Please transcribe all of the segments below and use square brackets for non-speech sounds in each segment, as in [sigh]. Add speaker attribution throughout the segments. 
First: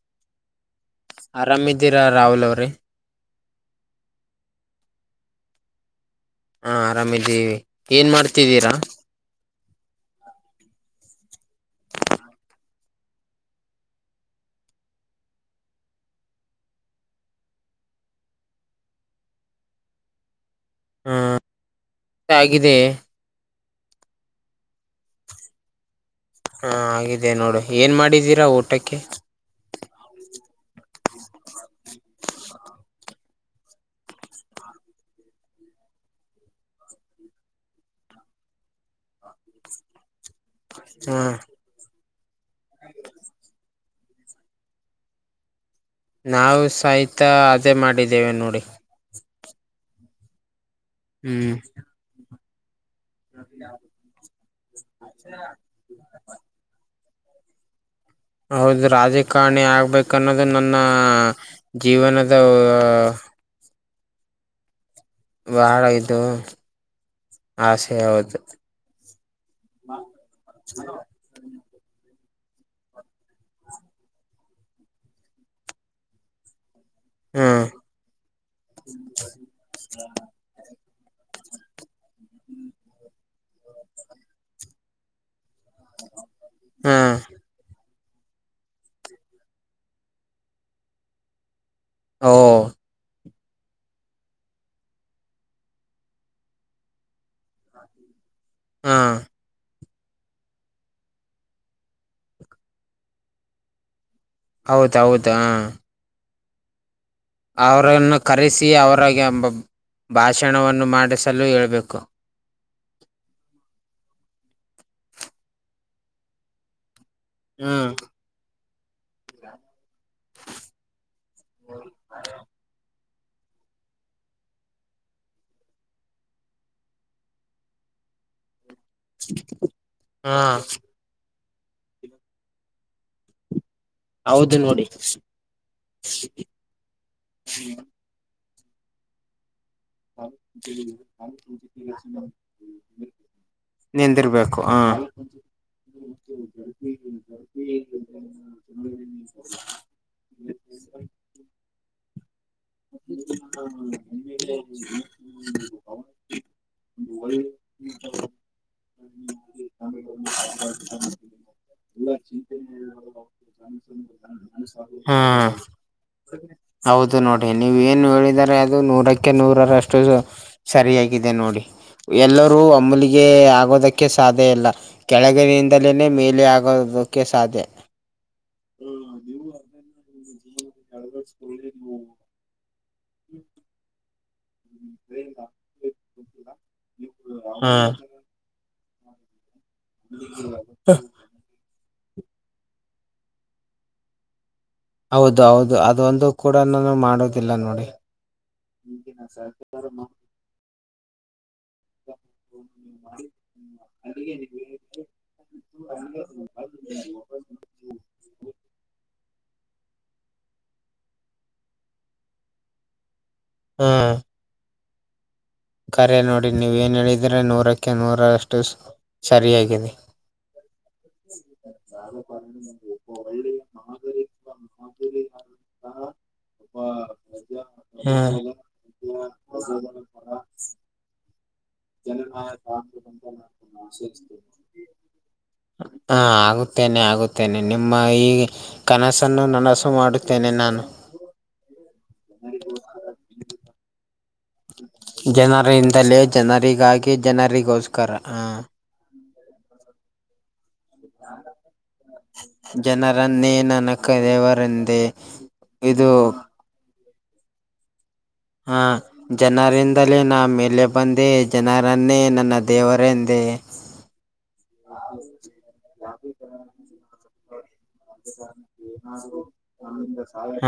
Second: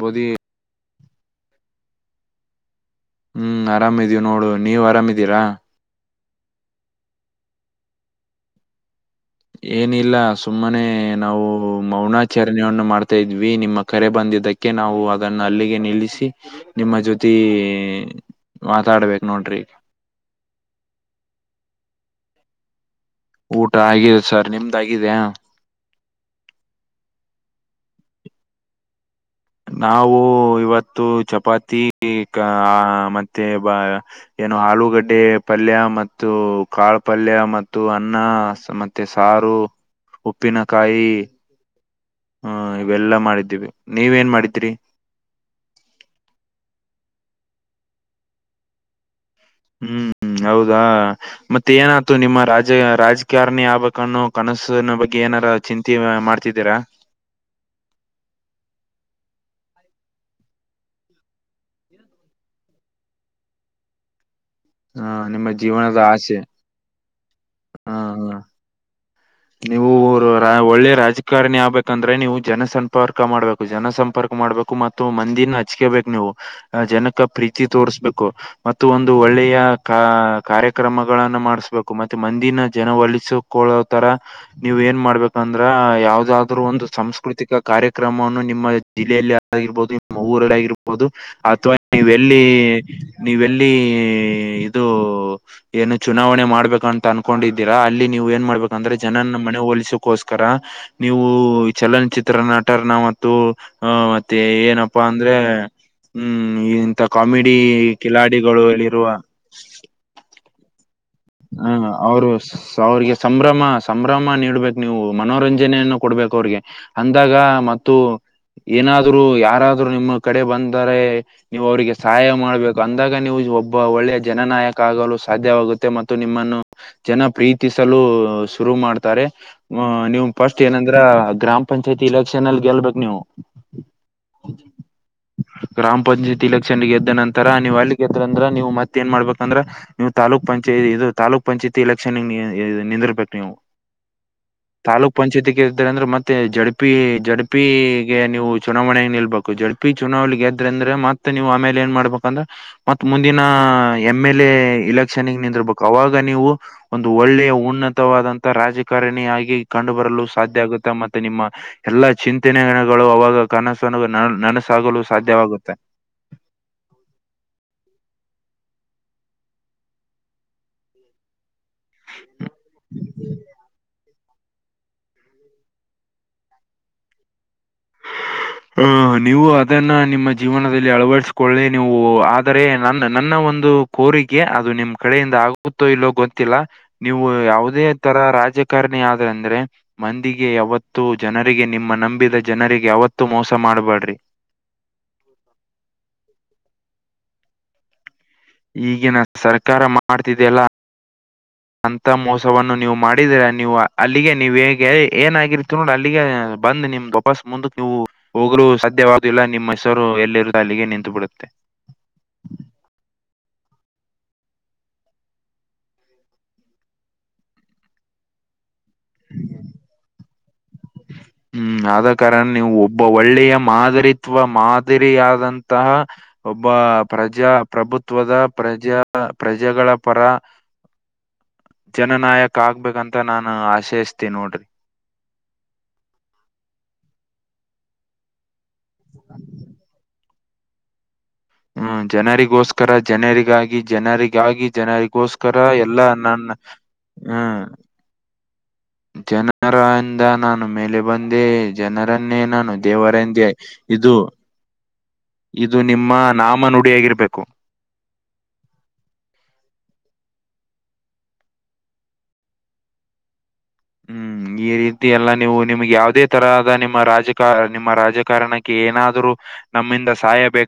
Speaker 1: ಬುದಿ [unintelligible]
Speaker 2: ಆರಾಮ್ ಇದ್ದೀರಾ ರಾಹುಲ್ ಅವ್ರೆ.
Speaker 1: ಹ್ಮ್ ಆರಾಮ ಇದೀವಿ ನೋಡು ನೀವ್ ಆರಾಮಿದೀರಾ.
Speaker 2: ಹಾ ಆರಾಮ್ ಇದ್ದೀವಿ ಏನ್ ಮಾಡ್ತಿದ್ದೀರಾ?
Speaker 1: ಏನಿಲ್ಲ ಸುಮ್ಮನೆ ನಾವು ಮೌನಾಚರಣೆಯನ್ನ ಮಾಡ್ತಾ ಇದ್ವಿ ನಿಮ್ಮ ಕರೆ ಬಂದಿದ್ದಕ್ಕೆ ಅದಿಕ್ಕೆ ನಾವು ಅದನ್ನಅಲ್ಲಿಗೆ ನಿಲ್ಲಿಸಿ ನಿಮ್ಮ ಜೊತೆ ಎ ಮಾತಾಡ್ಬೇಕ್ ನೋಡ್ರಿ. -
Speaker 2: ಹ್ಮ, [unintelligible] ಷ್ಟ ಆಗಿದೆ
Speaker 1: ಊಟ ಆಗಿದೆ ಸರ್ ನಿಮ್ದ ಆಗಿದ್ಯಾ.
Speaker 2: ಹಾ ಆಗಿದೆ ನೋಡು ಏನ್ ಮಾಡಿದ್ದೀರಾ ಊಟಕ್ಕೆ?
Speaker 1: ನಾವು ಇವತ್ತು ಚಪಾತಿ ಆ ಮತ್ತೆ ಬ [unintelligible] ಏನೋ ಆಲೂಗಡ್ಡೆ ಪಲ್ಯ ಮತ್ತು ಕಾಳ ಪಲ್ಯ ಮತ್ತು ಅನ್ನ ಮ ಮತ್ತೆ ಸಾರು, ಉಪ್ಪಿನಕಾಯಿ
Speaker 2: ಹ್ಮ್
Speaker 1: ಹ್ಮ್ ಇವೆಲ್ಲಾ ಮಾಡಿದ್ದೀವಿ. ನೀವ ಏನ್ ಮಾಡಿದ್ರಿ?
Speaker 2: ನಾವು ಸಹಿತ ಅದೇ ಮಾಡಿದ್ದೇವೆ ನೋಡಿ.
Speaker 1: ಹ್ಮ್ ಹೌದಾ
Speaker 2: ಹ್ಮ್
Speaker 1: ಮತ್ತೆ ಏನಾತು ನಿಮ್ಮ ರಾಜ ರಾಜ. ಕಾರಣಿ ಆಗ್ಬೇಕ ಅನ್ನೋ ಕನಸನ ಬಗ್ಗೆ ಏನಾರ ಚಿಂತಿ ಮಾಡ್ತಿದ್ದೀರಾ.
Speaker 2: ಹೌದು ರಾಜಕಾರಣಿ ಆಗ್ಬೇಕ ಅನ್ನೋದು ನನ್ನ ಜೀವನದ.
Speaker 1: ಹ ನಿಮ್ಮ
Speaker 2: ಬಾಳ
Speaker 1: ಜೀವನದ
Speaker 2: ಇದು
Speaker 1: ಆಸೆ ಹ
Speaker 2: ಆಸೆ
Speaker 1: ಹ
Speaker 2: ಹೌದು.
Speaker 1: ನೀವು ಒಳ್ಳೆ ರಾಜಕಾರಣಿ ಆಗ್ಬೇಕಂದ್ರೆ ನೀವು ಜನ ಸಂಪರ್ಕ ಮಾಡ್ಬೇಕು. ಜನ ಸಂಪರ್ಕ ಮಾಡ್ಬೇಕು ಮತ್ತು ಮಂದಿನ ಹಚ್ಕೇಬೇಕು ನೀವು ಜನಕ್.
Speaker 2: ಹ್ಮ್
Speaker 1: ಪ್ರೀತಿ ತೋರ್ಸಬೇಕು ಮತ್ತು ಒಂದು ಒಳ್ಳೆಯ ಕಾ. ಕಾರ್ಯಕ್ರಮಗಳನ್ನ ಮಾಡಿಸ್ಬೇಕು ಮತ್ತೆ ಮಂದಿನ ಜನ ಒಲಿಸಿಕೊಳ್ಳೋ ತರಾ ನೀವು ಎನ ಮಾಡಬೇ. ಅಂದ್ರ ಯಾವದಾದ್ರರ ಒಂದು
Speaker 2: ಹ್ಮ್
Speaker 1: ಸಾಂಸ್ಕೃತಿಕ ಕಾರ್ಯ್ರ. ಕ್ರಮವನ್ನು ನಿಮ್ಮ ಜಿಲ್ಲೆಯಲ್ಲಿ ಆಗಿರಬಹದು ನಿಮ್ಮ ಊರಲ್ಲಿ ಆಗಿರಬಹುದು ಅಥವಾ. ನೀವ
Speaker 2: ಓ
Speaker 1: ಎಲ್ಲಿ ನೀವ ಎಲ್ಲಿ ಇದು. ಏನು ಚುನಾವಣೆ ಮಾಡ್ಬೇಕಂತ ಅನ್ಕೊಂಡಿದ್ದೀರಾ ಅಲ್ಲಿ ನೀವು ಏನ್ ಮಾಡ್ಬೇಕಂದ್ರೆ
Speaker 2: ಹಾ
Speaker 1: ಜನನ್ನ ಮನ ಒಲಿಸ. ಕೋಸ್ಕರ ನೀವು ಚಲನಚಿತ್ರ ನಟರನಾ ಮತ್ತು. ಹ ಮತ್ತೆ
Speaker 2: ಹೌದ
Speaker 1: ಏನಪ್ಪಾ ಅಂದ್ರೆ
Speaker 2: ಹೌದಾ
Speaker 1: ಹ್ಮ್. ಕಾಮಿಡಿ
Speaker 2: ಅವರನ್ನು
Speaker 1: ಕಿಲಾಡಿಗಳು
Speaker 2: ಕರೆಸಿ
Speaker 1: ಅಲ್ಲಿರುವಾ.
Speaker 2: [inaudible] ಭಾಷಣವನ್ನು ಮಾಡಿಸ.
Speaker 1: ಹಾ ಅವರು. ಅವ್ರಿಗೆ ಸಂಭ್ರಮ ಸಂಭ್ರಮ ನೀಡ್ಬೇಕ ನೀವು ಮನೋರಂಜನೆಯನ್ನು ಕೊಡ್ಬೇಕು ಅವ್ರಿಗೆ. ಅಂದಾಗಾ
Speaker 2: ಹ್ಮ್
Speaker 1: ಮತ್ತು ಏನಾದ್ರೂ ಯಾಕಾ. ನಿಮ್ಮ ಕಡೆ ಬಂದರೆ ನೀವು ಅವ್ರಿಗೆ ಸಹಾಯ ಮಾಡ್ಬೇಕು. ಅಂದಾಗ ನೀವು ಒಬ್ಬ ಒಳ್ಳೆಯ ಜನನಾಯಕ ಆಗಲು ಸಾಧ್ಯವಾಗುತ್ತೆ ಮ. ತ್ತು ನಿಮ್ಮನ್ನು ಜನ ಪ್ರೀತಿಸಲು ಶುರು ಮಾಡ್ತಾರೆ ನೀವು
Speaker 2: ಹಾ
Speaker 1: ಫಸ್ಟ್ ಏನ. ದ್ರ ಗ್ರಾಮ ಪಂಚಾಯತಿ ಎಲೆಕ್ಷನ್ ಅಲ್ಲಿ ಗೆಲ್ಬೇಕ ನೀವು.
Speaker 2: ಹೌದು ನೋಡಿ
Speaker 1: ಗ್ರಾಮ ಪಂಚಾಯತಿ ಎಲೆಕ್ಷನ್ ಗೆದ್ದ ನಂತರ ನೀವ್ ಅಲ್ಲಿ. [unintelligible] ಅಂದ್ರ ನೀವು ಮತ್ತ ಏನ ಮಾಡ್ಬೇಕಂದ್ರ ನೀವು ತಾಲೂಕ ಪಂ. ಚ ಇದು ತಾಲೂಕ್ ಪಂಚಾಯತಿ ಎಲೆಕ್ಷನ ಗೆ ನಿಂದಿರ್ಬೇಕು ನೀವು.
Speaker 2: ನಿಂದಿರ್ಬೇಕು ಹ
Speaker 1: ತಾಲೂಕ್ ಪಂಚಾಯತಿ ಗೆಲ್ತಿರಿ ಅಂದ್ರ ಮತ್ತೆ ಜೆಡ್ ಪಿ ಜೆಡ್ ಪಿ ಗೆ ನೀವು. ಚುನಾವಣೆ ನಿಲ್ಬೇಕು ಜೆಡ್ ಪಿ ಚುನಾವಣೆ ಗೆದ್ರಿ ಅಂದ್ರ ಮತ್ತ ನೀವು ಆಮೇಲೆ ಏನ್ ಮಾಡ್ಬಕಂದ್ರ. ಮತ್ತ ಮುಂದಿನ ಎಮ್ ಎಲ್ ಎ ಇಲೆಕ್ಷನ್ ಗೆ ನಿಂದರ್ಬಕು ಅವಾಗ ನೀವು. ಒಂದು ಒಳ್ಳೆಯ ಉನ್ನತವಾದಂತ ರಾಜಕಾರಣಿಯಾಗಿ ಕಂಡು ಬರಲು ಸಾಧ್ಯ ಆಗುತ್ತೆ ಮತ್ತೆ ನಿಮ್ಮ. ಎಲ್ಲಾ ಚಿಂತನೆಗಳು ಅವಾಗ ಕನಸನ ನ ನನಸಾಗಲು
Speaker 2: ಹ್ಮ್
Speaker 1: ಸಾಧ್ಯವಾಗುತ್ತ.
Speaker 2: ಹೌದು ನೋಡಿ ನೀವ ಏನು ಹೇಳಿದರೆ ಅದು ನೂರ. ಕ್ಕೆೆ ನೂರರಷ್ಟು ಸರಿಯಾಗಿದೆ ನೋಡಿ ಎಲ್ಲರೂ ಒಮ್ಮಲಿಗೆ ಆಗೋದ. ಕ್ಕೆ ಸಾಧ್ಯ ಇಲ್ಲ ಕೆಳಗಿನಿಂದಲೇ ಮೇಲೆ ಆಗೋದಕ್ಕೆ ಸಾ.
Speaker 1: ಹ ನೀವು ಅದನ್ನ ನಿಮ್ಮ ಜೀವನದಲ್ಲಿ ಅಳವಡಿಸಕೊಳ್ಳಿ ನೀವು. [unintelligible] ನನ್ನ ನನ್ನ ಒಂದು ಕೋರಿ. ಅದು ನಿಮ್ಮ ಕಡೆಯಿಂದ ಆಗುತ್ತೋ ಇಲ್ಲೋ ಗೊತ್ತಿಲ್ಲ ನೀವು
Speaker 2: ಹಾ
Speaker 1: ಯಾವುದೇ ತರಾ ರಾಜ. [unintelligible] ಆದ ಅಂದ್ರೆ ಮಂದಿಗೆ ಯಾವತ್ತು ಜನರಿಗೆ ನಿಮ್ಮ ನಂಬಿದ ಜನರಿಗೆ ಯಾವ. ಮೋಸ ಮಾಡ್ಬಾಡ್ರಿ.
Speaker 2: ಹೌದ ಹೌದು ಅದೊಂದು ಕೂಡ ನಾನು ಮಾಡೋದಿಲ್ಲ ನೋಡಿ.
Speaker 1: ಈಗಿನ ಸರ್ಕಾರ ಮಾಡ್ತಿದೆಯಲ್ಲಾ. ಅಂತ ಮೋಸವನ್ನು ನೀವು ಮಾಡಿದ್ರ ನೀವು ಅಲ್ಲಿಗೆ ನೀವ್ ಹೇಗೆ ಎಯ್ [unintelligible] [unintelligible] ಅಲ್ಲಿಗೆ ಬಂದ್ ನಿಮ. [unintelligible] ಮುಂದಕ್ಕೆ ನೀವು ಹೋಗಲು ಸಾಧ್ಯವ ಇಲ್ಲ ನಿಮ್ಮ ಹೆಸರು ಎಲ್ಲಿರುದು ಅಲ್ಲಿಗೆ ನಿಂತು ಬಿಡುತ್ತೆ
Speaker 2: ಹಾ- ಕರೆ ನೋಡಿ ನೀವ ಏನ್ ಹೇಳಿದ್ರೆ ನೂರಕ್ಕೆ ನೂರಷ್ಟು ಸರಿಯಾಗಿದೆ.
Speaker 1: ಹ್ಮ್ ಆದ ಕಾರಣ ನೀವು ಒಬ್ಬ ಒಳ್ಳೆಯ ಮಾದರಿತ್ವ ಮಾದರಿಯಾದಂತಹ- ಒಬ್ಬ ಪ್ರಜಾ ಪ್ರಭುತ್ವದ
Speaker 2: ಹ್ಮ್
Speaker 1: ಪ್ರಜಾ ಪ್ರಜೆಗಳ ಪರ- ಜನನಾಯಕ ಆಗ್ಬೇಕಂತ ನಾನು ಆಶೆಸ್ತೀನಿ ನೋಡ್ರಿ-
Speaker 2: ಹ ಆಗುತ್ತೇನೆ ಆಗುತ್ತೇನೆ ನಿಮ್ಮ ಈ ಕನಸನ್ನು ನನಸು ಮಾಡು- ತೆನೆ ನಾನು-
Speaker 1: ಹ್ಮ್ ಜನರಿಗೋಸ್ಕರ ಜನರಿಗಾಗಿ ಜನರಿ- ಗಾಗಿ ಜನರಿಗೋಸ್ಕರ ಎಲ್ಲಾ
Speaker 2: ಜನರಿಂದಲೇ
Speaker 1: ನನ್ನ ಹ್ಮ-
Speaker 2: ಕರ-
Speaker 1: ಜನರಂದ ನಾನು ಮೇಲೆ- ಬಂದೇ ಜನರನ್ನೇ ನಾನು ದೇವರೆಂದೇ ಇದು-
Speaker 2: ರಂದೆ -
Speaker 1: ಇದು ನಿಮ್ಮ ನಾಮ ನುಡಿಯಾಗಿರ್ಬೇಕು.
Speaker 2: ಹ್ಮ- ಜನರಿಂದಲೇ ನಾ ಮೇಲೆ ಬಂದೆ ಜನರನ್ನೇ ನನ್ನ ದೇವರೆಂದೇ-
Speaker 1: ಹ್ಮ್- ಈ ರೀತಿ ಎಲ್ಲ ನೀವು ನಿಮ್ಗೆ ಯಾವವುದೇ ತರಹದ ನಿಮ್ಮ ರಾಜಕಾರ ನಿಮ್ಮ ರಾಜಕಾರಣಕ್ಕೆ ಏನಾದರೂ - ನಮ್ಮಿಂದ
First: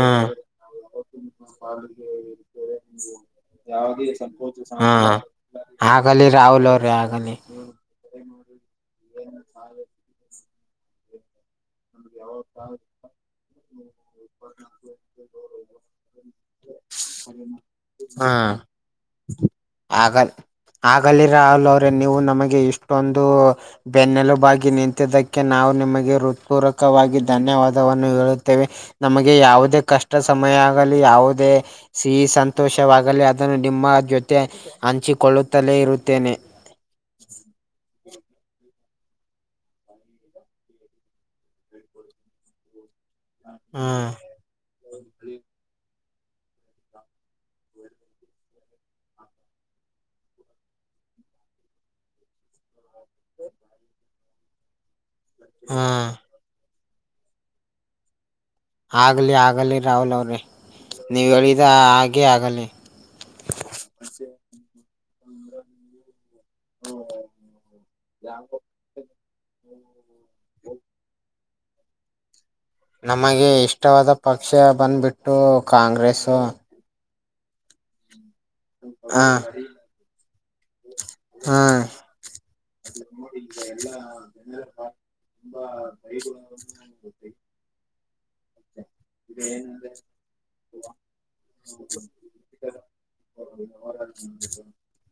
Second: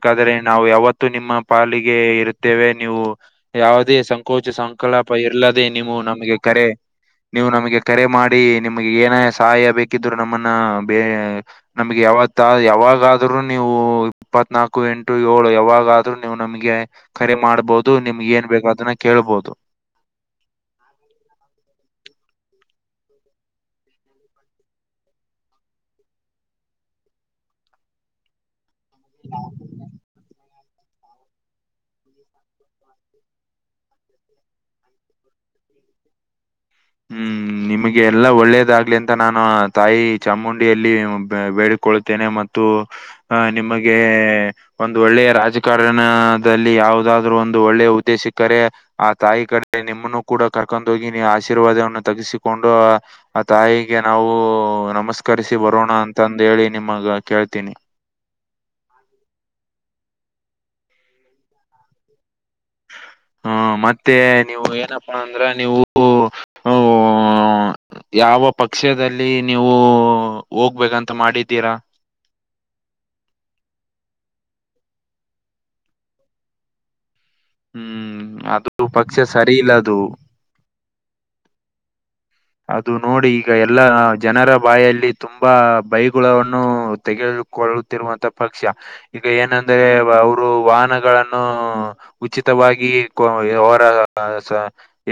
Speaker 2: ಹಾ
Speaker 1: ನಾವು ಯಾವತ್ತು ನಿಮ್ಮ ಪಾಲಿಗೆ ಇರುತ್ತೇವೆ ನೀವು- ಯಾವುದೇ ಸಂಕೋಚ ಸಂಕಲಾಪ ಇರ್ಲ್ಲದೆ ನೀವು ನಮ್ಗೆ ಕರೆ-
Speaker 2: ಮನೆ -
Speaker 1: ನೀವು ನಮಗೆ ಕರೆ ಮಾಡಿ ನಿಮ್ಗೆ ಏನ ಸಹಾಯ ಬೇಕಿದ್ರು ನಮ್ಮನ್ನ ಬೇ- ನಮ್ಗೆ ಯಾವತ್ತ ಯಾವಾಗಾದ್ರೂ ನೀವು ಇಪ್ಪತ್- ನಾಲ್ಕು ಎಂಟು ಏಳು ಯಾವಾಗಾದ್ರೂ ನೀವು ನಮಗೆ- ಕರೆ ಮಾಡ್ಬೋದು ನಿಮ್ಗೆ ಏನ್ ಬೇಕ ಅದನ್ನ ಕೇಳ್ಬೋದು-
Speaker 2: ಆಗ ಆಗಲಿರ ಅಲ್ ಅವ್ರೇ ನೀವು ನಮಗೆ ಇಷ್ಟೊಂದು- ಬೆನ್ನೆಲುಬಾಗಿ ನಿಂತಿದ್ದಕ್ಕೆ ನಾವು ನಿಮಗೆ ಹೃತ್ಪೂರ್ರಕವಾಗಿ ಧನ್ಯವಾದವನ್ನು ಹೇಳುತ್ತೇವೆ- ನಮಗೆ ಯಾವುದೇ ಕಷ್ಟ ಸಮಯ ಆಗಲಿ ಯಾವುದೇ- ಸಿಹಿ ಸಂತೋಷವಾಗಲಿ ಅದನ್ನು ನಿಮ್ಮ ಜೊತೆ ಹಂಚಿಕೊಳ್ಳುತ್ತಲೇ ಇರುತ್ತೇನೆ-
Speaker 1: ಹ್ಮ್- ನಿಮಗೆ ಎಲ್ಲ ಒಳ್ಳೇದಾಗ್ಲಿ ಅಂತ ನಾನು ತಾಯಿ ಚಾಮುಂಡಿಯಲ್ಲಿ ಬೇಡಿಕೊಳ್ಳುತ್ತೇನೆ ಮ- ಆಹ
Speaker 2: ಹ್ಮ
Speaker 1: ನಿಮಗೆ- ಒಂದು ಒಳ್ಳೆಯ ರಾಜಕಾರಣದಲ್ಲಿ ಯಾವದಾದ್ರರು ಒಂದು ಒಳ್ಳೆ ಹುದ್ದೆಸಿಕ್ಕರೆ- ಆ ತಾಯಿ ಕಡೆ ನಿಮ್ಮನ್ನು ಕೂಡ ಕರ್ಕೊಂದೂಗಿನಿ ಆಸೆ- ಆಶೀರ್ವಾದವನ್ನು ತಗಸಿಕೊಂಡು ಆ ತಾಯಿಗೆ ನಾವು ನಮಸ್ಕರಿಸಿ
Speaker 2: ಹ್ಮ
Speaker 1: ಬರೋಣ ಅಂತಂದ- ಹೇಳಿ ನಿಮಗ ಕೇಳ್ತೀನಿ-
Speaker 2: ಆಗಲಿ ಆಗಲಿ ರಾಹುಲ್ ಅವ್ರೆ ನೀವು ಹೇಳಿದ ಆಗೆ ಆಗಲಿ-
Speaker 1: ಹ್ಮ ಮತ್ತೆ ನೀವು ಏನಪ್ಪಣ ಅಂದ್ರ ನೀವು- ಹೂಂ ಹೂಂ ಯಾವ ಪಕ್ಕ- ಪಕ್ಷದಲ್ಲಿ ನೀವು ಹೋಗ್ಬೇಕಂತ ಮಾಡಿದ್ದೀರಾ?
Speaker 2: ನಮಗೆ ಇಷ್ಟವಾದ ಪಕ್ಷ ಬಂದು್ಬಿಟ್ಟು ಕಾಂಗ್ರೆಸ್ಸು-
Speaker 1: ಹ್ಮ್ ಅದು
Speaker 2: ಹ
Speaker 1: ಪಕ್ಷ ಸರಿ ಇಲ್ಲ ಅದು -
Speaker 2: ಹಾ-
Speaker 1: ಅದು ನೋಡಿ ಈಗ ಎಲ್ಲ ಜನರ ಬಾಯಲ್ಲಿ ತುಂಬಾ ಬೈಗುಳವನ್ನು ತೆಗೆದು- ಕೊಲ್ತಿರುವಂಥಕ್ ಪಕ್ಷ ಇದು ಏನಂದ್ರೆ ಅವರು ವಾಹನಗಳನ್ನು ಉಚಿತವಾಗಿ-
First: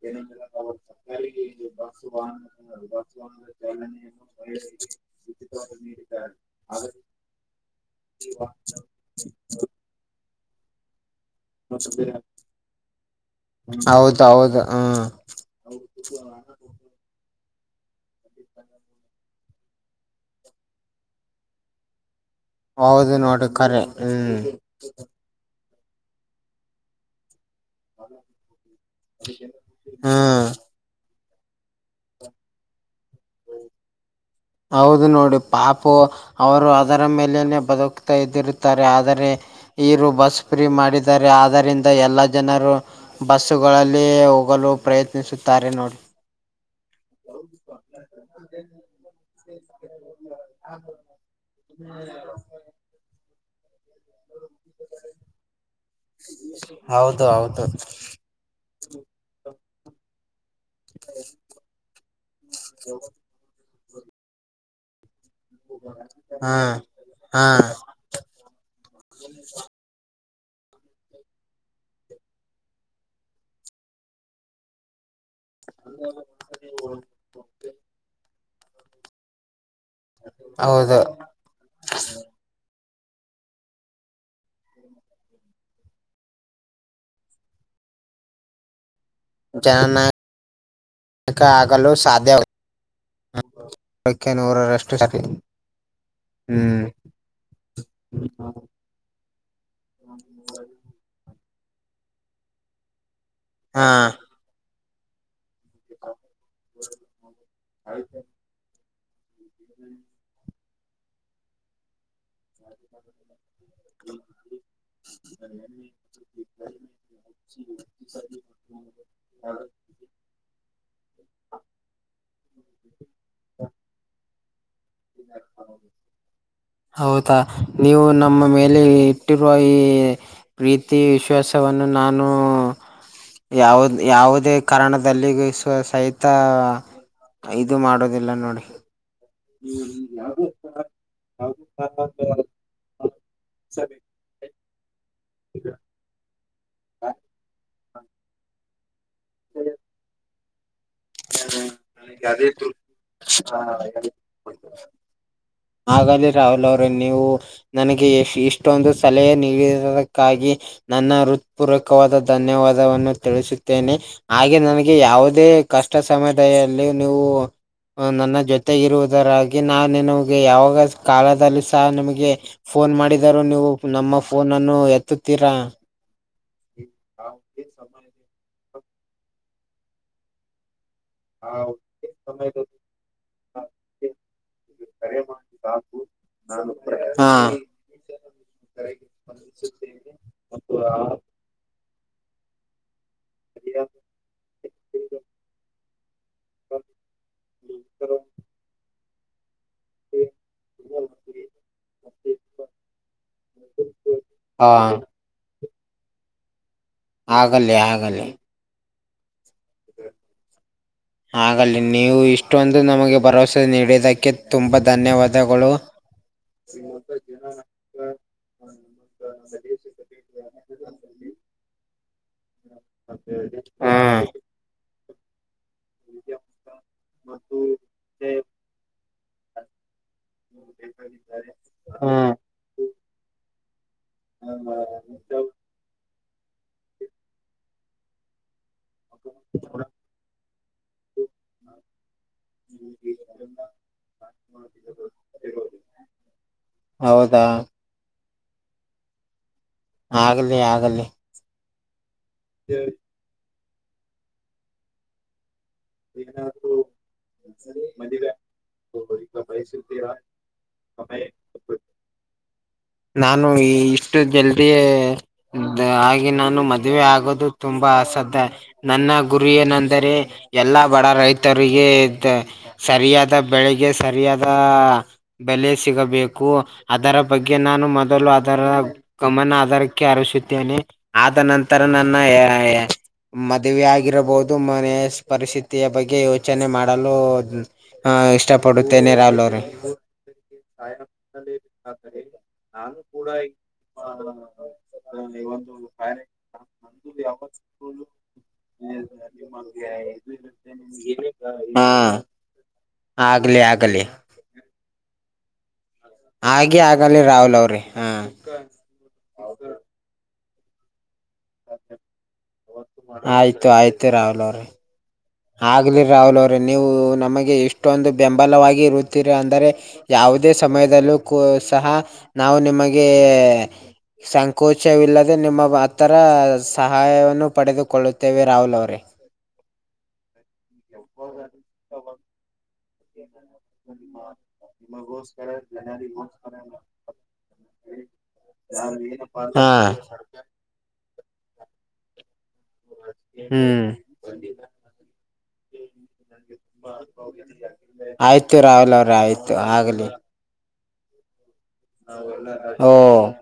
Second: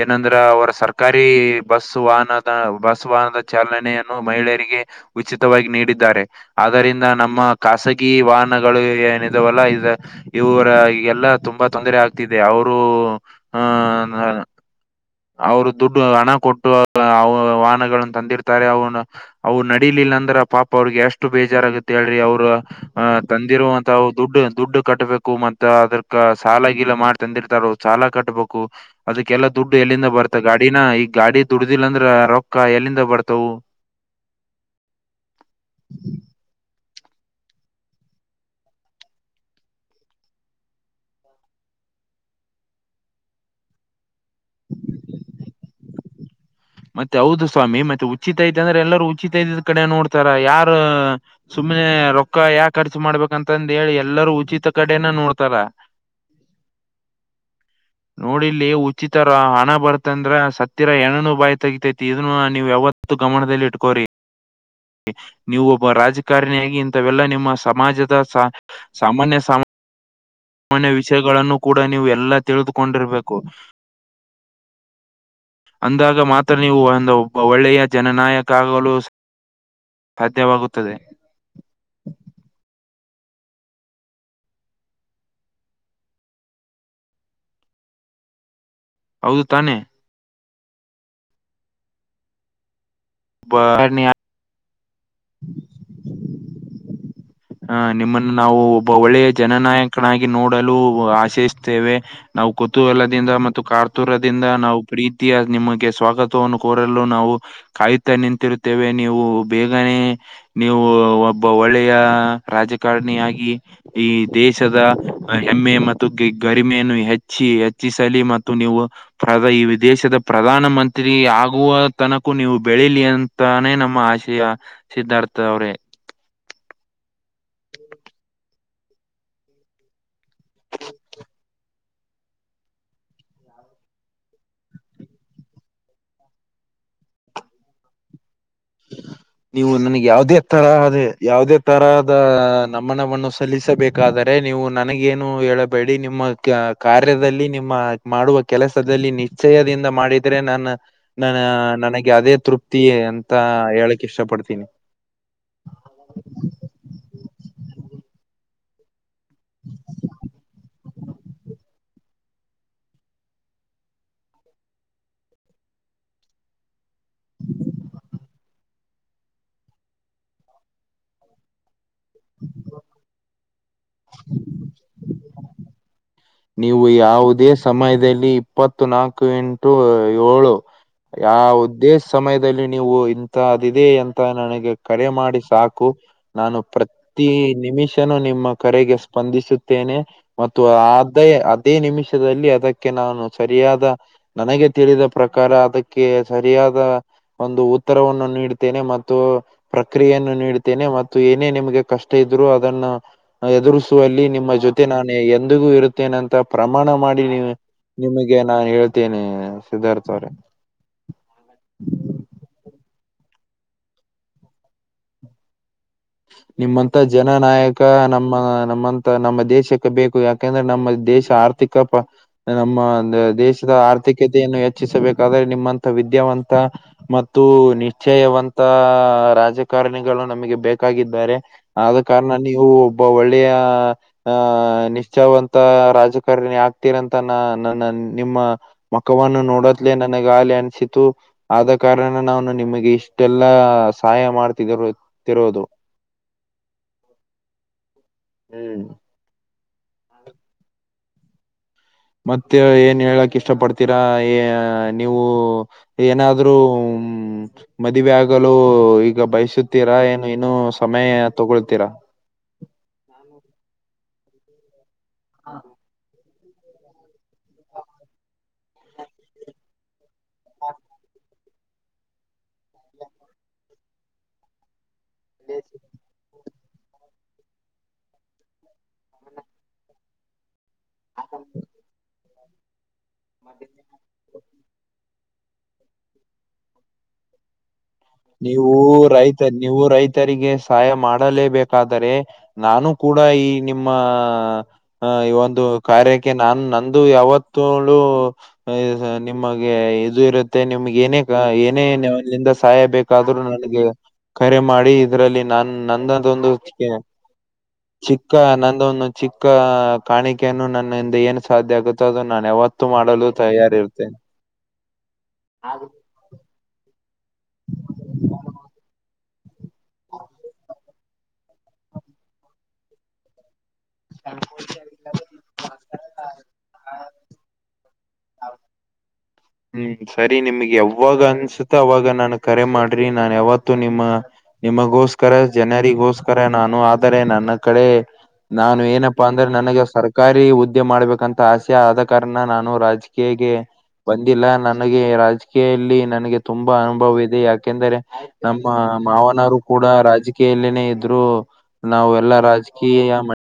Speaker 1: ಏನಂದರೆ ಅವರ ಸರ್ಕಾರಿ ಬಸ್- ವಾಹನದ ಬಸ್ ವಾಹನದ ಚಾಲನೆಯನ್ನು ಮಹಿಳೆಯರಿಗೆ- ಉಚಿತವಾಗಿ ನೀಡಿದ್ದಾರೆ ಆದ್ದರಿಂದ- ನಮ್ಮ ಖಾಸಗಿ ವಾಹನಗಳು ಏನಿದಾವಲ್ಲ ಇ ಇವರ ಎಲ್ಲಾ - ತುಂಬಾ ತೊಂದರೆ ಆಗ್ತಿದೆ ಅವರು ಅನ
Speaker 2: ಹೌದು ಹೌದು ಹ್ಮ್
Speaker 1: ಅವರು ದುಡ್ಡು ಹಣ ಕೊಟ್ಟುಅ ವ ವಾಹನನ್ನ ತಂದಿರ್ತಾರೆ ಅವನ ಅವ್ ನಡೀಲಿಲ್ಲ ಅಂದ್ರ ಪಾಪ ಅವ್ರಿಗೆ ಎಷ್ಟು ಬೇಜಾರಾಗತ್ತೆ ಹೇಳ್ರಿ ಅವ್ರ ಹ
Speaker 2: ಹೌದು ನೋಡಿ ಖರೆ
Speaker 1: ತಂದಿರುವಂತವು
Speaker 2: ಹ್ಮ್
Speaker 1: ದುಡ್ಡು ದುಡ್ಡು ಕಟ್ಟಬೇಕು ಮ ಅದಕ್ಕ ಸಾಲಾಗಿಲ್ಲ ಮಾಡಿ ತಂದಿರ್ತಾರ ಅವರ್ ಸಾಲ ಕಟ್ಬೇಕು ಅದಕ್ಕೆಲ್ಲಾ ದುಡ್ಡು ಎಲ್ಲಿಂದ ಬರ್ತ
Speaker 2: ಹ್ಮ್
Speaker 1: ಗಾಡಿನ ಈ ಗಾಡಿ ದುಡ್ದಿಲ್ಲ ಅಂದ್ರ ರೊಕ್ಕ ಎಲ್ಲಿಂದ ಬರ್ತವು
Speaker 2: ಹೌದು ನೋಡಿ ಪಾಪು ಅವರು ಅದರ ಮೇಲೇನೆೇ ಬದುಕ್ತಾ ಇದ್ದಿರುತ್ತಾರೆ ಆದರೆ ಇರು ಬಸ್ ಫ್ರೀ ಮಾಡಿದ್ದಾರೆ ಆದರಿಂದ ಎಲ್ಲಾ ಜನರು ಬಸುಗಳಲ್ಲಿ ಹೋಗಲು ಪ್ರಯತ್ನಿಸುತ್ತಾರೆ ನೋಡಿ
Speaker 1: ಮತ್ತೆ ಹೌದು ಸ್ವಾಮಿ ಮತ್ತೆ ಉಚಿತ ಐತೆ ಅಂದ್ರೆ ಎಲ್ಲರೂ ಉಚಿತ ಐತದ್ ಕಡೆ ನೋಡ್ತಾರ ಯಾರ ಸುಮ್ಮ್ನೆ ರೊಕ್ಕ ಯಾಕ್ ಖರ್ಚು ಮಾಡ್ಬೇಕ ಅಂತಂದು ಹೇಳಿ ಎಲ್ಲರೂ ಉಚಿತ ಕಡೆನ ನೋಡ್ತಾರ
Speaker 2: ಹೌದು ಹೌದು
Speaker 1: ನೋಡಿಲ್ಲಿ ಉಚಿತ ರ ಹಣ ಬರ್ತಂದ್ರ ಸತ್ತಿರ ಹೆಣನು ಬಾಯ್ತ ಇಗ್ತತಿ ಇದನ್ನ ನೀವು್ ಯಾವತ್ತ ಗಮನದಲ್ಲಿ ಇಟ್ಕೋ್ರಿ...... ಇ ನೀವು ಒಬ್ಬ
Speaker 2: ಹಾ
Speaker 1: ರಾಜಕಾರಣಿಯಾಗಿ ಇಂಥವೆಲ್ಲಾ
Speaker 2: ಹಾ
Speaker 1: ನಿಮ್ಮ ಸಮಾಜದ ಸ ಸಾಮಾನ್ಯ ಸಮ ಸಮಾನ್ಯ ವಿಷಯಗಳನ್ನು ಕೂಡ ನೀವು ಎಲ್ಲಾ ತಿಳಿದುಕೊಂಡಿರ್ಬೇಕು ಅಂದಾಗ ಮಾತ್ರ ನೀವು ಒಂದು ಒಬ್ಬ ಒಳ್ಳೆಯ ಜನನಾಯಕ ಆಗಲು ಸಾ ಸಾಧ್ಯವಾಗುತ್ತದೆ
Speaker 2: ಹೌದು
Speaker 1: ಹೌದು ತಾನೆ
Speaker 2: ಜನನಾಯ...... ಕಕ ಆಗಲು ಸಾಧ್ಯ
Speaker 1: ಭ..... ರಣ್ಯ
Speaker 2: ನೂರರಷ್ಟುಸತಿ.. ಹ್ಮ್
Speaker 1: ಹ ನಿಮ್ಮನ್ನು ನಾವು ಒಳ್ಳೆಯ ಜನನಾಯಕನಾಗಿ ನೋಡಲು ಆಶಯಿಸ್ತೇವೆ ನಾವು ಕುತೂಹಲದಿಂದ ಮತ್
Speaker 2: ಹಾ
Speaker 1: ಕಾರ್ತುರದಿಂದ ನಾವು ಪ್ರೀತಿಯ ನಿಮ ಗೆ ಸ್ವಾಗತವನ್ನು ಕೋರಲು ನಾವು ಕಾಯುತ್ತಾ ನಿಂತಿರುತ್ತೇವೆ ನೀವು ಬೇಗನೆ ನೀವು ಒಬ್ಬ ಒಳ್ಳೆಯ ರಾಜಕಾರಣಿಯಾಗಿ ಈ ದೇಶದ ಹೆಮ್ಮೆ ಮತ್ತು ಗಿ ಗಟ್ ಇನ್ನೆನು ಹೆಚ್ಚಿ ಹೆಚ್ಚಿಸಲಿ ಮತ್ತು ನೀವು ಪ್ರದ ಈ ದೇಶದ ಪ್ರಧಾನ ಮಂತ್ರಿ ಆಗುವ ತನಕೂ ನೀವು ಬೆಳೀಲಿ ಅ ತಾನೇ ನಮ್ಮ ಆಶೆಯ ಸಿದ್ಧಾರ್ಥ ಅವ್ರೇ
Speaker 2: ಹೌದಾ ನೀವು ನಮ್ಮ ಮೇಲೆ ಇಟ್ಟಿರುವ ಈ ಪ್ರೀತಿ ವಿಶ್ವಾಸವನ್ನು ನಾನೂ ಯಾವು ಯಾವುದೇ ಕಾರಣದಲ್ಲಿ ವಿಶ್ವಾಸ ಸಹಿತ ಇದು ಮಾಡೋದಿಲ್ಲ ನೋಡಿ
Speaker 1: ನೀವು ನನಗೆ ಯಾವುದೇ ತರಹದ ಯಾವುದೇ ತರಹದ ಅ ನಮನವನ್ನು ಸಲ್ಲಿಸಬೇಕಾದರೆ ಏ ನೀವು ನನಗೇನು ಹೇಳಬೇಡಿ ಏ ನಿಮ್ಮ ಕಾರ್ಯದಲ್ಲಿ ನಿಮ್ಮ ಮಾಡುವ ಕೆಲಸದಲ್ಲಿ ನಿಶ್ಚಯದಿಂದ ಮಾಡಿದ್ರೆ ನಾನು ನಾನ ನನಗೆ ಅದೇ ತೃಪ್ತಿ ಅಂತ
Speaker 2: ಹಾ
Speaker 1: ಹೇಳಕ್ ಇಷ್ಟ ಪಡ್ತೀನಿ
Speaker 2: [unintelligible] ಆಗಾಲೆ ರಾಹುಲ್ ಅವರೇ ನೀವು ನನಗೆ ಇಷ್ಟ ಇಷ್ಟೊಂದು ಸಲಹೆ ನೀಡಿರುವುದಕ್ಕಾಗಿ ನನ್ನ ಹೃತ್ಪೂರ್ವಕವಾದ ಧನ್ಯವಾದವನ್ನು ತಿಳಿಸುತ್ತೇನೆ. ಹಾಗೆ ನನಗೆ ಯಾವುದೇ ಕಷ್ಟ ಸಮಯದಲ್ಲಿ ನೀವು ನನ್ನ ಜೊತೆ ಇರುವುದರಾಗಿ ನಾನು ನಿಮಗೆ ಯಾವಾಗ ಕಾಲದಲ್ಲೂ ಸಹ ನಿಮಗೆ ಫೋನ್ ಮಾಡಿದಾರ ನೀವು ನಮ್ಮ ಫೋನ್ ಅನ್ನು ಎತ್ತುತ್ತೀರಾ.
Speaker 1: ನೀವು ಯಾವುದೇ ಸಮಯದಲ್ಲಿ ಇಪ್ಪತ್ತು ನಾಲ್ಕು ಎಂಟು ಏಳು ಯಾವುದೇ ಸಮಯದಲ್ಲಿ ನೀವು ಇಂತಥದಿದೆ ಅಂತ ನನಗೆ ಕರೆ ಮಾಡಿ ಸಾಕು. ನಾನು ಪ್ರತಿ
Speaker 2: ಹಾ
Speaker 1: ನಿಮಿಷನುೂ ನಿಮ್ಮ ಕರೆಗೆ ಸ್ಪಂದಿಸುತ್ತೆನೆ ಮತ್ತು ಅದೆ ಅದೇ ನಿಮಿಷದಲ್ಲಿ ಅದಕ್ಕೆ. ಅದಕ್ಕೆ ನಾನು ಸರಿಯಾದ ನನಗೆ ತಿಳಿದ ಪ್ರಕಾರ ಅದಕ್ಕೆ ಸರಿಯಾದ ಒಂದು ಉತ್ತರವನ್ನು ನೀಡುತ್ತೇನೆ ಮತ್ ಮತ್ತು ಪ್ರಕ್ರಿಯೆಯನ್ನು ನೀಡುತ್ತೆನೆ ಮತ್ತು ಏನೇ ನಿಮ್ಗೆ ಕಷ್ಟ ಇದ್ರು ಅದನ್ನ ಎದುರಿಸುವಲ್ಲಿ ನಿಮ್ಮ
Speaker 2: ಹಾ
Speaker 1: ಜೊತೆ ನಾನು ಎಂದಿಗೂ ಇರು ಅಂದ್ರೆ ಅಂತಾ ಪ್ರಮಾಣ ಮಾಡಿ ನೀ
Speaker 2: ಆಗಲಿ ಆಗಲಿ
Speaker 1: ನಿಮಗೆ ನಾನ್ ಹೇಳ್ತೇನೆ ಸಿದ್ಧಾರ್ಥ ಅವ್ರೆ.
Speaker 2: ಆಗಲ್ಲಿ ನೀವು ಇಷ್ಟೊಂದು ನಮಗೆ ಭರವಸೆ ನೀಡಿದ್ದಕ್ಕೆ ತುಂಬ ಧನ್ಯವಾದಗಳು.
Speaker 1: ನಿಮ್ಮಂತ ಜನ ನಾಯಕ ನಮ್ಮ ನಮ್ಮಂತ ನಮ್ಮ ದೇಶಕ್ಕೆ ಬೇಕು ಯಾಕಂದ್ರೆ ನಮ್ಮ ದೇಶ ಆರ್ಥ ಆರ್ಥಿಕ ನಮ್ಮ ದೇಶದ
Speaker 2: ಹ್ಮ್
Speaker 1: ಆರ್ಥಿಕತೆಯನ್ನು ಹೆಚ್ಚಿಸಬೇಕಾದ್ರೆ ನಿಮ್ಮ ವಿದ್ಯಾವಂತ ಮತ್ತು ನಿಶ್ಚಯವಂತ ರಾಜಕಾರಣಿಗಳು ನಮಗೆ ಬೇಕ ಇದಾ ಬೆರೆ ಕಾರಣ
Speaker 2: ಹ್ಮ್
Speaker 1: ನೀವು ಒಬ್ಬ ಒಳ್ಳೆಯ ಆಹ ನಿಶ್ಚಾವಂತ ರಾಜಕಾರಣಿ ಆಗ್ತೀರಂತ ನ ನನ್ನ ನಿಮ್ಮ ಮಕ್ಕವನ್ನು ನೋಡದಲೆೇ ನನಗಾಗಲೇ ಅನ್ಸಿತು ಆದ ಕಾರಣ ನಾನು ನಿಮಗೆ ಇಷ್ಟೆಲ್ಲಾ ಸಹಾಯ ಮಾಡ್ತಿದ್ದರುತಿರೋದು
Speaker 2: ಹೌದಾ.
Speaker 1: ಹುಂ
Speaker 2: ಆಗಲಿ ಆಗಲಿ.
Speaker 1: ಮತ್ತೆ ಏನ್ ಹೇಳಕ್ ಇಷ್ಟ ಪಡ್ತೀರಾ ಏ ನೀವು. ಏನಾದ್ರೂ. ಮದುವೆ ಆಗಲು ಈಗ ಬಯಸುತ್ತೀರಾ ಏನು ಇನ್ನು ಸಮಯ ತಗೊಳ್ತೀರಾ.
Speaker 2: ನಾನು ಇಷ್ಟು ಜಲ್ದಿಯ ಆ ನಾನು ಮದುವೆ ಆಗೋದು ತುಂಬಾ ಅಸಾಧ್ಯ ರಿ. ನನ್ನ ಗುರಿ ಏನಂದರೆ ಎಲ್ಲಾ ಬಡ ರೈತರಿಗೆ ಸರಿಯಾದ ಬೆಳೆಗೆ ಸರಿಯಾದ ಬೆಲೆ ಸಿಗಬೇಕು ಅದರ ಬಗ್ಗೆ ಗೆ ನಾನು ಮೊದಲು ಅದರ ಗಮನ ಅದಾರಕ್ಕೆ ಹರಿಸುತ್ತೇನೆ ಆದ ನಂತರ ತರಾ ನನ್ನ [unintelligible] ಮದುವೆ ಆಗಿರಬಹುದು ಮನೆಯ ಪರಿಸ್ಥಿತಿಯ ಬಗ್ಗೆ ಯೋಚನೆ ಮಾಡಲು. ಹ
Speaker 1: ನೀವು
Speaker 2: ಇಷ್ಟಪಡುತ್ತೇನೆ
Speaker 1: ರೈತ
Speaker 2: ರಾಹುಲ್
Speaker 1: ನೀವು
Speaker 2: ಅವ್ರೆ
Speaker 1: ರೈತರಿಗೆ ಸಹಾಯ ಮಾಡಲೇಬೇಕು. ಆದರೆ ನಾನು ಕೂಡಾ ಈ ನಿಮ್ಮ ಹ ಈ ಒಂದು ಕಾರ್ಯಕ್ಕೆ ನಾನು ನಂದು ಯಾವತ್ತ ಅಳು ನಿಮಗೆ ಇದು ಇರುತ್ತೆ ನಿಮ್ಗೆ ಏನೆ ಏನೇ
Speaker 2: ಹಾ
Speaker 1: ಇಲ್ಲಿಂದ ಸಹಾಯಬೇಕು ಆದ್ರು
Speaker 2: ಆಗ್ಲಿ
Speaker 1: ನನಗೆ
Speaker 2: ಆಗಲಿ
Speaker 1: ಕರೆ ಮಾಡಿ ಇದರಲ್ಲಿ ನಾನ ನನ್ನದೊಂದು
Speaker 2: ಹಾಗೆ
Speaker 1: ಚಿಕ್ಕ
Speaker 2: ಆಗಲಿ ರಾಹುಲ್ ಅವ್ರಿ ಹಾ
Speaker 1: ಚಿಕ್ಕ ನಂದೊಂದು ಚಿಕ್ಕ ಕಾಣಿಕೆಯನ್ನು ನನ್ನಿಂದ ಏನು ಸಾಧ್ಯ ಆಗುತ್ತೋ ಅದು ನಾನು ಯಾವತ್ತು ತುತ್ತು ಮಾಡಲು
Speaker 2: ಆಯ್ತು
Speaker 1: ತಯಾರಿ ಇರುತ್ತೇ.
Speaker 2: ಆಯ್ತು ರಾಹುಲ್ ಅವ್ರೆ ಆಗ್ಲಿ ರಾಹುಲ್ ಅವ್ರಿ ನೀವು ನಮಗೆ ಇಷ್ಟೊಂದು ಬೆಂಬಲವಾಗಿ ಇರುತ್ತಾರೆ ಅಂದರೆ ಯಾವುದೇ ಸಮಯದಲ್ಲೂ ಕೂಡ ಸಹ ನಾವು ನಿಮಗೆ ಸಹಾಯ ಮಾಡುತ್ತೇವೆ ಸಂಕೋಚ ಪಡಬೇಡಿ ಸಂಕೋಚವಿಲ್ಲದೆ ನಿಮ್ಮ ಆತ್ತರ ಸಹಾಯವನ್ನು ಪಡೆದುಕೊಳ್ಳುತ್ತೇವೆ ರಾಹುಲ್ ಅವರೇ.
Speaker 1: ಸರಿ ನಿಮ್ಗೆ ಯಾವಾಗ ಅನ್ಸುತ್ತೆ ಅವಾಗ ನನಗೆ ಕರೆ ಮಾಡ್ರಿ ನಾ ಯಾವತ್ತು ನಿಮಗೆ ಸಹಾಯ ಮಾಡುತ್ತೇನೆ ನಿಮಗೋಸ್ಕರ ಜನರಿಗೋಸ್ಕರ ನಾನು ಸಹಾಯ ಮಾಡುತ್ತೇನೆ ನಾನು ಏನಪ್ಪಾ ಅಂದ್ರೆ
Speaker 2: ಹಾ
Speaker 1: ನನಗ ಸರ್ಕಾರಿ ಉದ್ದೆ ಮಾಡ್ಬೇಕಂತ ಅನಿಸುತ್ತದೆ ಹಾಸ್ಯ ಆದ ಕಾರಣ ನಾನು ರಾಜಕೀಯಕ್ಕೆ ಹೋಗಿಲ್ಲ ಇಂದಿಲ್ಲ
Speaker 2: ಹ್ಮ್
Speaker 1: ನನಗೆ ರಾಜಕೀಯಲ್ಲಿ ನನಗೆ ತುಂಬಾ ಅನುಭವ ಇದೆ ಯಾಕೆಂದರೆ
Speaker 2: ಆಯ್ತು
Speaker 1: ನಮ್ಮ
Speaker 2: ರಾಹುಲ್ ಅವ್ರೆ ಆಯ್ತು
Speaker 1: ಮಾವನವ್ರು ಕೂಡ
Speaker 2: ಆಗ್ಲಿ
Speaker 1: ರಾಜಕೀಯದಲ್ಲಿ ಇದ್ದ ಕಾರಣ ನನಗೆ ಅನುಭವವಿದೆ ನಾನು ಎಲ್ಲಾ
Speaker 2: ಓ
Speaker 1: ರಾಜಕೀಯ ಗಳ ಬಗ್ಗೆ ತಿಳಿದುಕೊಂಡಿದ್ದೇನೆ